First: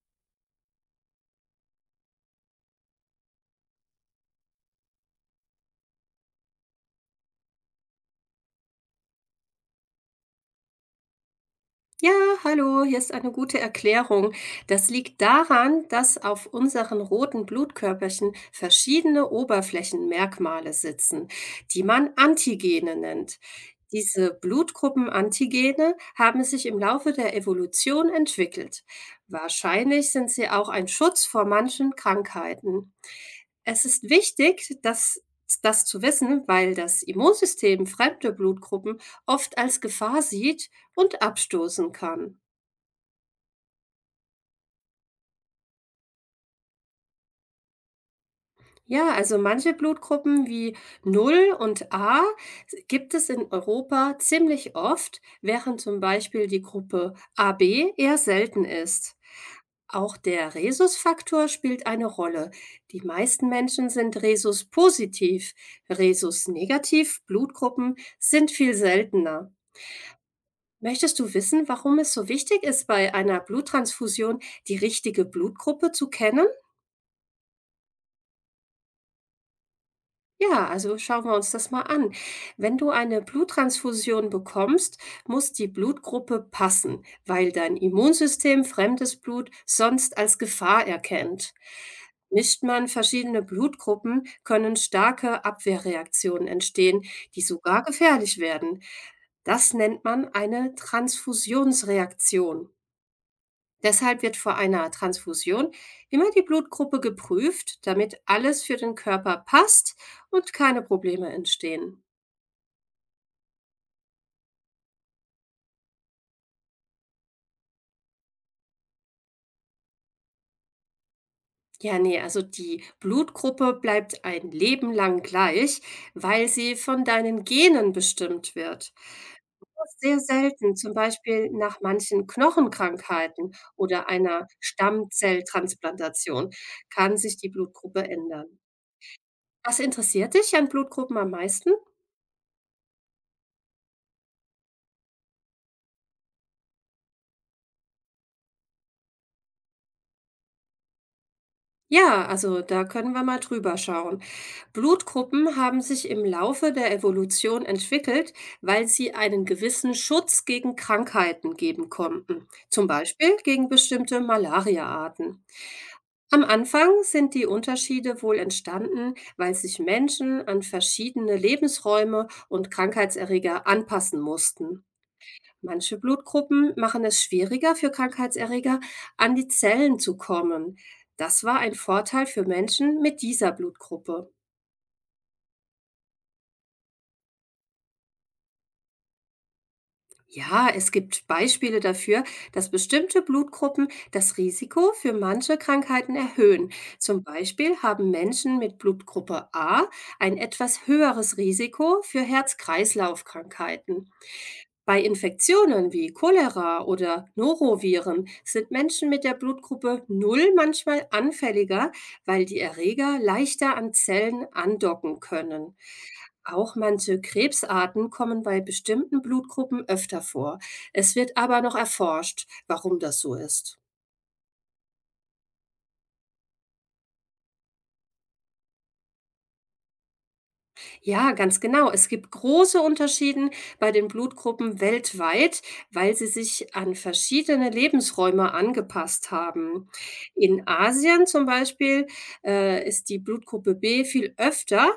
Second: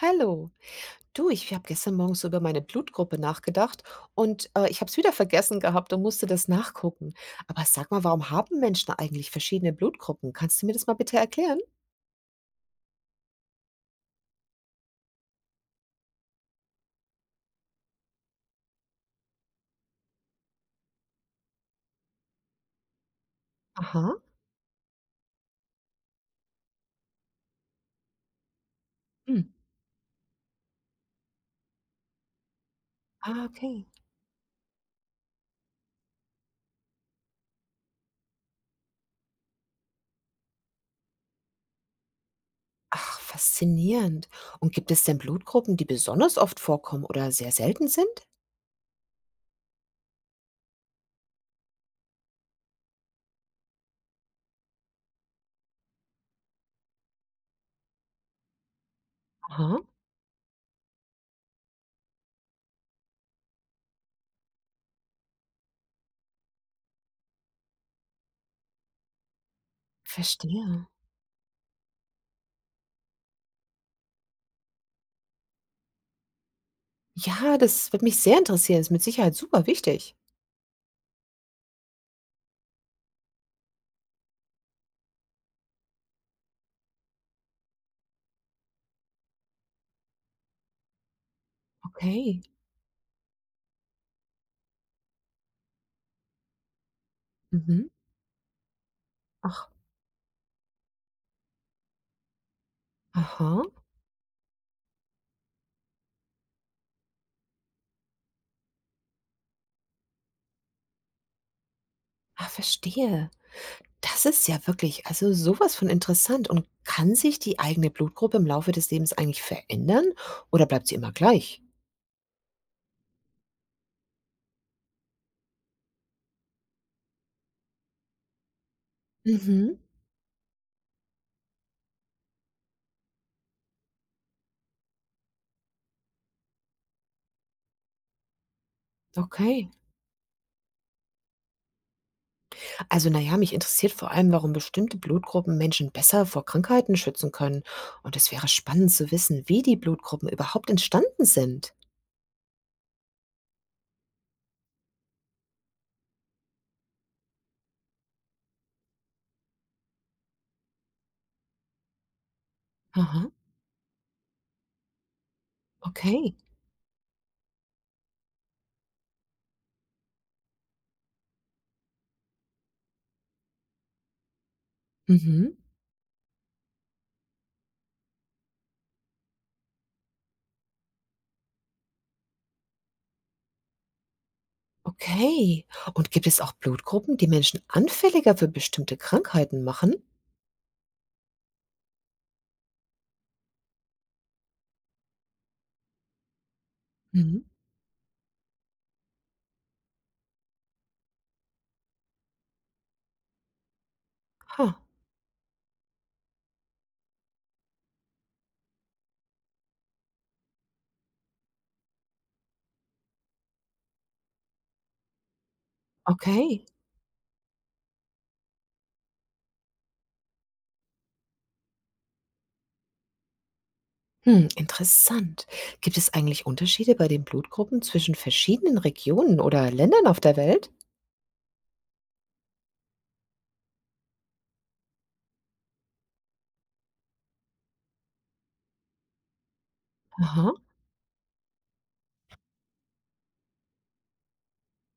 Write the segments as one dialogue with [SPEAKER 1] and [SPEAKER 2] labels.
[SPEAKER 1] Hallo. Du, ich habe gestern Morgen so über meine Blutgruppe nachgedacht und ich habe es wieder vergessen gehabt und musste das nachgucken. Aber sag mal, warum haben Menschen eigentlich verschiedene Blutgruppen? Kannst du mir das mal bitte erklären?
[SPEAKER 2] Ja, hallo, hier ist eine gute Erklärung. Das liegt daran, dass auf unseren roten Blutkörperchen verschiedene Oberflächenmerkmale sitzen, die man Antigene nennt.
[SPEAKER 1] Aha.
[SPEAKER 2] Diese Blutgruppenantigene haben sich im Laufe der Evolution entwickelt.
[SPEAKER 1] Hm.
[SPEAKER 2] Wahrscheinlich sind sie auch ein Schutz vor manchen Krankheiten.
[SPEAKER 1] Ah,
[SPEAKER 2] Es
[SPEAKER 1] okay.
[SPEAKER 2] ist wichtig, dass das zu wissen, weil das Immunsystem fremde Blutgruppen oft als Gefahr sieht und abstoßen kann.
[SPEAKER 1] Ach, faszinierend. Und gibt es denn Blutgruppen, die besonders oft vorkommen oder sehr selten sind?
[SPEAKER 2] Ja, also manche Blutgruppen wie 0 und A gibt es in Europa ziemlich oft, während zum Beispiel die Gruppe AB eher selten ist.
[SPEAKER 1] Aha.
[SPEAKER 2] Auch der Rhesusfaktor spielt eine Rolle. Die meisten Menschen sind Rhesus-positiv. Rhesus-negativ Blutgruppen sind viel seltener.
[SPEAKER 1] Verstehe.
[SPEAKER 2] Möchtest du wissen, warum es so wichtig ist, bei einer Bluttransfusion die richtige Blutgruppe zu kennen?
[SPEAKER 1] Ja, das wird mich sehr interessieren. Ist mit Sicherheit super wichtig.
[SPEAKER 2] Ja, also schauen wir uns das mal an. Wenn du eine Bluttransfusion bekommst, muss die Blutgruppe passen, weil dein Immunsystem fremdes Blut sonst als Gefahr erkennt.
[SPEAKER 1] Okay.
[SPEAKER 2] Mischt man verschiedene Blutgruppen, können starke Abwehrreaktionen entstehen, die sogar
[SPEAKER 1] Mhm.
[SPEAKER 2] gefährlich werden.
[SPEAKER 1] Ach,
[SPEAKER 2] Das nennt man eine Transfusionsreaktion.
[SPEAKER 1] aha.
[SPEAKER 2] Deshalb wird vor einer Transfusion immer die Blutgruppe geprüft, damit alles für den Körper passt und keine Probleme entstehen.
[SPEAKER 1] Ah, verstehe. Das ist ja wirklich also sowas von interessant. Und kann sich die eigene Blutgruppe im Laufe des Lebens eigentlich verändern oder bleibt sie immer gleich?
[SPEAKER 2] Ja, nee, also die Blutgruppe bleibt ein Leben lang gleich, weil sie von deinen Genen bestimmt wird.
[SPEAKER 1] Mhm.
[SPEAKER 2] Das ist sehr selten, zum Beispiel nach manchen Knochenkrankheiten oder einer Stammzelltransplantation, kann sich die Blutgruppe ändern.
[SPEAKER 1] Okay.
[SPEAKER 2] Was interessiert dich an Blutgruppen am meisten?
[SPEAKER 1] Also na ja, mich interessiert vor allem, warum bestimmte Blutgruppen Menschen besser vor Krankheiten schützen können. Und es wäre spannend zu wissen, wie die Blutgruppen überhaupt entstanden sind.
[SPEAKER 2] Ja, also da können wir mal drüber schauen. Blutgruppen haben sich im Laufe der Evolution entwickelt, weil sie einen gewissen Schutz gegen Krankheiten geben konnten, zum
[SPEAKER 1] Aha,
[SPEAKER 2] Beispiel gegen bestimmte Malariaarten.
[SPEAKER 1] okay.
[SPEAKER 2] Am Anfang sind die Unterschiede wohl entstanden, weil sich Menschen an verschiedene Lebensräume und Krankheitserreger anpassen mussten.
[SPEAKER 1] Mhm.
[SPEAKER 2] Manche Blutgruppen machen es schwieriger für Krankheitserreger, an die Zellen zu kommen. Das war ein Vorteil für Menschen mit dieser Blutgruppe.
[SPEAKER 1] Okay. Und gibt es auch Blutgruppen, die Menschen anfälliger für bestimmte Krankheiten machen?
[SPEAKER 2] Ja, es gibt Beispiele dafür, dass bestimmte Blutgruppen das Risiko für manche Krankheiten erhöhen. Zum
[SPEAKER 1] Mhm.
[SPEAKER 2] Beispiel haben Menschen mit Blutgruppe A ein etwas höheres Risiko für Herz-Kreislauf-Krankheiten.
[SPEAKER 1] Ha,
[SPEAKER 2] Bei Infektionen wie Cholera oder Noroviren sind Menschen mit der Blutgruppe 0 manchmal anfälliger, weil die Erreger leichter an Zellen andocken können.
[SPEAKER 1] okay.
[SPEAKER 2] Auch manche Krebsarten kommen bei bestimmten Blutgruppen öfter vor. Es wird aber noch erforscht, warum das so ist.
[SPEAKER 1] Hm, interessant. Gibt es eigentlich Unterschiede bei den Blutgruppen zwischen verschiedenen Regionen oder Ländern auf der Welt?
[SPEAKER 2] Ja, ganz genau. Es gibt große Unterschieden bei den Blutgruppen weltweit, weil sie sich an verschiedene Lebensräume angepasst haben.
[SPEAKER 1] Aha,
[SPEAKER 2] In Asien zum Beispiel ist die Blutgruppe B viel öfter,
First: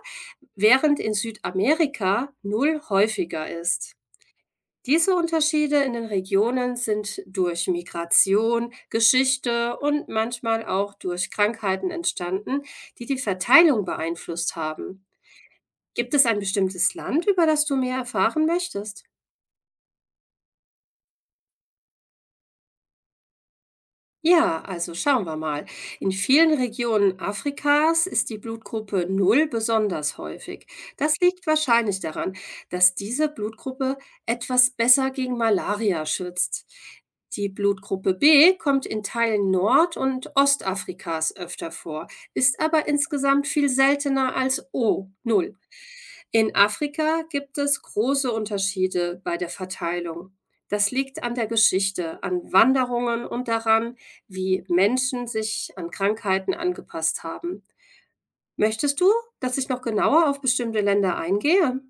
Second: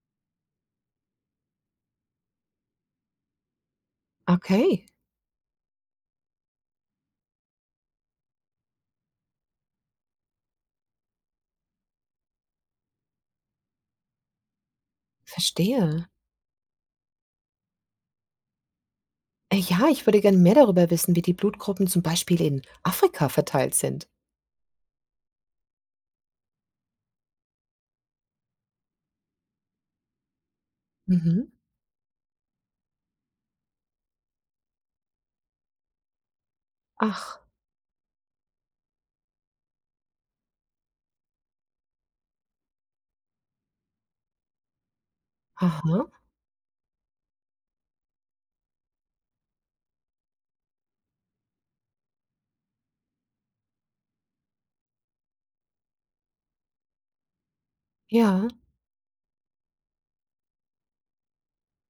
[SPEAKER 2] während in Südamerika null häufiger ist.
[SPEAKER 1] okay,
[SPEAKER 2] Diese Unterschiede in den Regionen sind durch Migration, Geschichte und manchmal auch durch Krankheiten entstanden, die die Verteilung beeinflusst haben.
[SPEAKER 1] verstehe.
[SPEAKER 2] Gibt es ein bestimmtes Land, über das du mehr erfahren möchtest?
[SPEAKER 1] Ja, ich würde gerne mehr darüber wissen, wie die Blutgruppen zum Beispiel in Afrika verteilt sind.
[SPEAKER 2] Ja, also schauen wir mal. In vielen Regionen Afrikas ist die Blutgruppe Null besonders häufig. Das
[SPEAKER 1] Mhm.
[SPEAKER 2] liegt wahrscheinlich daran, dass diese Blutgruppe etwas besser gegen Malaria schützt.
[SPEAKER 1] Ach,
[SPEAKER 2] Die Blutgruppe B kommt in Teilen Nord- und Ostafrikas öfter vor, ist aber insgesamt viel seltener als O, Null.
[SPEAKER 1] aha,
[SPEAKER 2] In Afrika gibt es große Unterschiede bei der Verteilung. Das liegt an der Geschichte, an Wanderungen und daran, wie Menschen sich an Krankheiten angepasst haben.
[SPEAKER 1] ja.
[SPEAKER 2] Möchtest du, dass ich noch genauer auf bestimmte Länder eingehe?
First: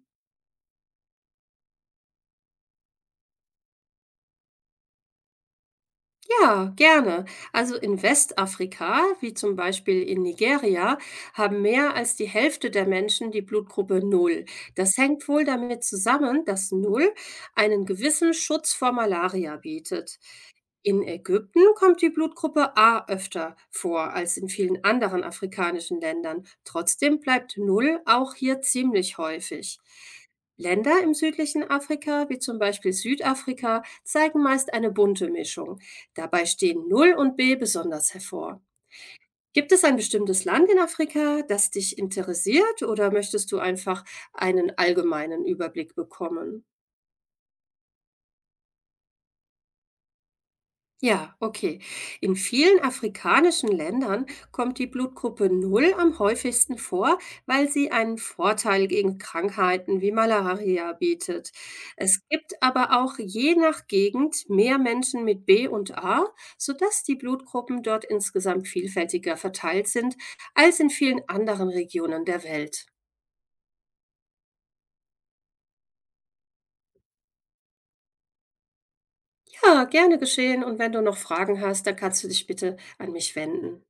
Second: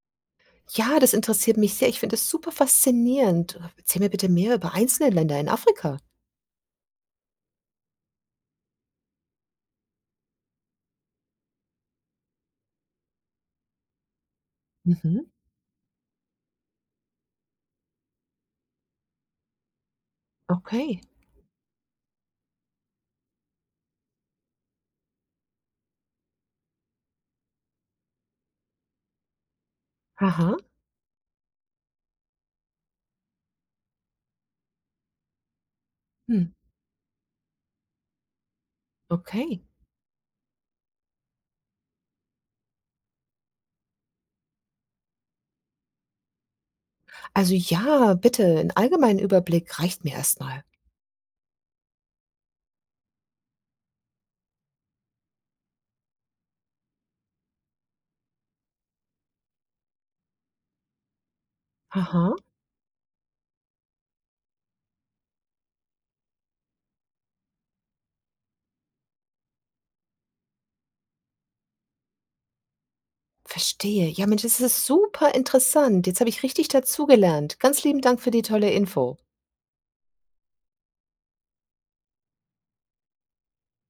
[SPEAKER 1] Ja, das interessiert mich sehr. Ich finde es super faszinierend. Erzähl mir bitte mehr über einzelne Länder in Afrika.
[SPEAKER 2] Ja, gerne. Also in Westafrika, wie zum Beispiel in Nigeria, haben mehr als die Hälfte der Menschen die Blutgruppe Null. Das
[SPEAKER 1] Mhm.
[SPEAKER 2] hängt wohl damit zusammen, dass Null einen gewissen Schutz vor Malaria bietet.
[SPEAKER 1] Okay.
[SPEAKER 2] In Ägypten kommt die Blutgruppe A öfter vor als in vielen anderen afrikanischen Ländern. Trotzdem bleibt Null auch hier ziemlich häufig.
[SPEAKER 1] Aha.
[SPEAKER 2] Länder im südlichen Afrika, wie zum Beispiel Südafrika, zeigen meist eine bunte Mischung.
[SPEAKER 1] Hm.
[SPEAKER 2] Dabei stehen Null und B besonders hervor.
[SPEAKER 1] Okay.
[SPEAKER 2] Gibt es ein bestimmtes Land in Afrika, das dich interessiert, oder möchtest du einfach einen allgemeinen Überblick bekommen?
[SPEAKER 1] Also ja, bitte, einen allgemeinen Überblick reicht mir erstmal.
[SPEAKER 2] Ja, okay. In vielen afrikanischen Ländern kommt die Blutgruppe Null am häufigsten vor, weil sie einen Vorteil gegen Krankheiten wie Malaria bietet. Es
[SPEAKER 1] Aha.
[SPEAKER 2] gibt aber auch je nach Gegend mehr Menschen mit B und A, sodass die Blutgruppen dort insgesamt vielfältiger verteilt sind als in vielen anderen Regionen der Welt.
[SPEAKER 1] Verstehe. Ja, Mensch, das ist super interessant. Jetzt habe ich richtig dazugelernt. Ganz lieben Dank für die tolle Info.
[SPEAKER 2] Ja, gerne geschehen. Und wenn du noch Fragen hast, dann kannst du dich bitte an mich wenden.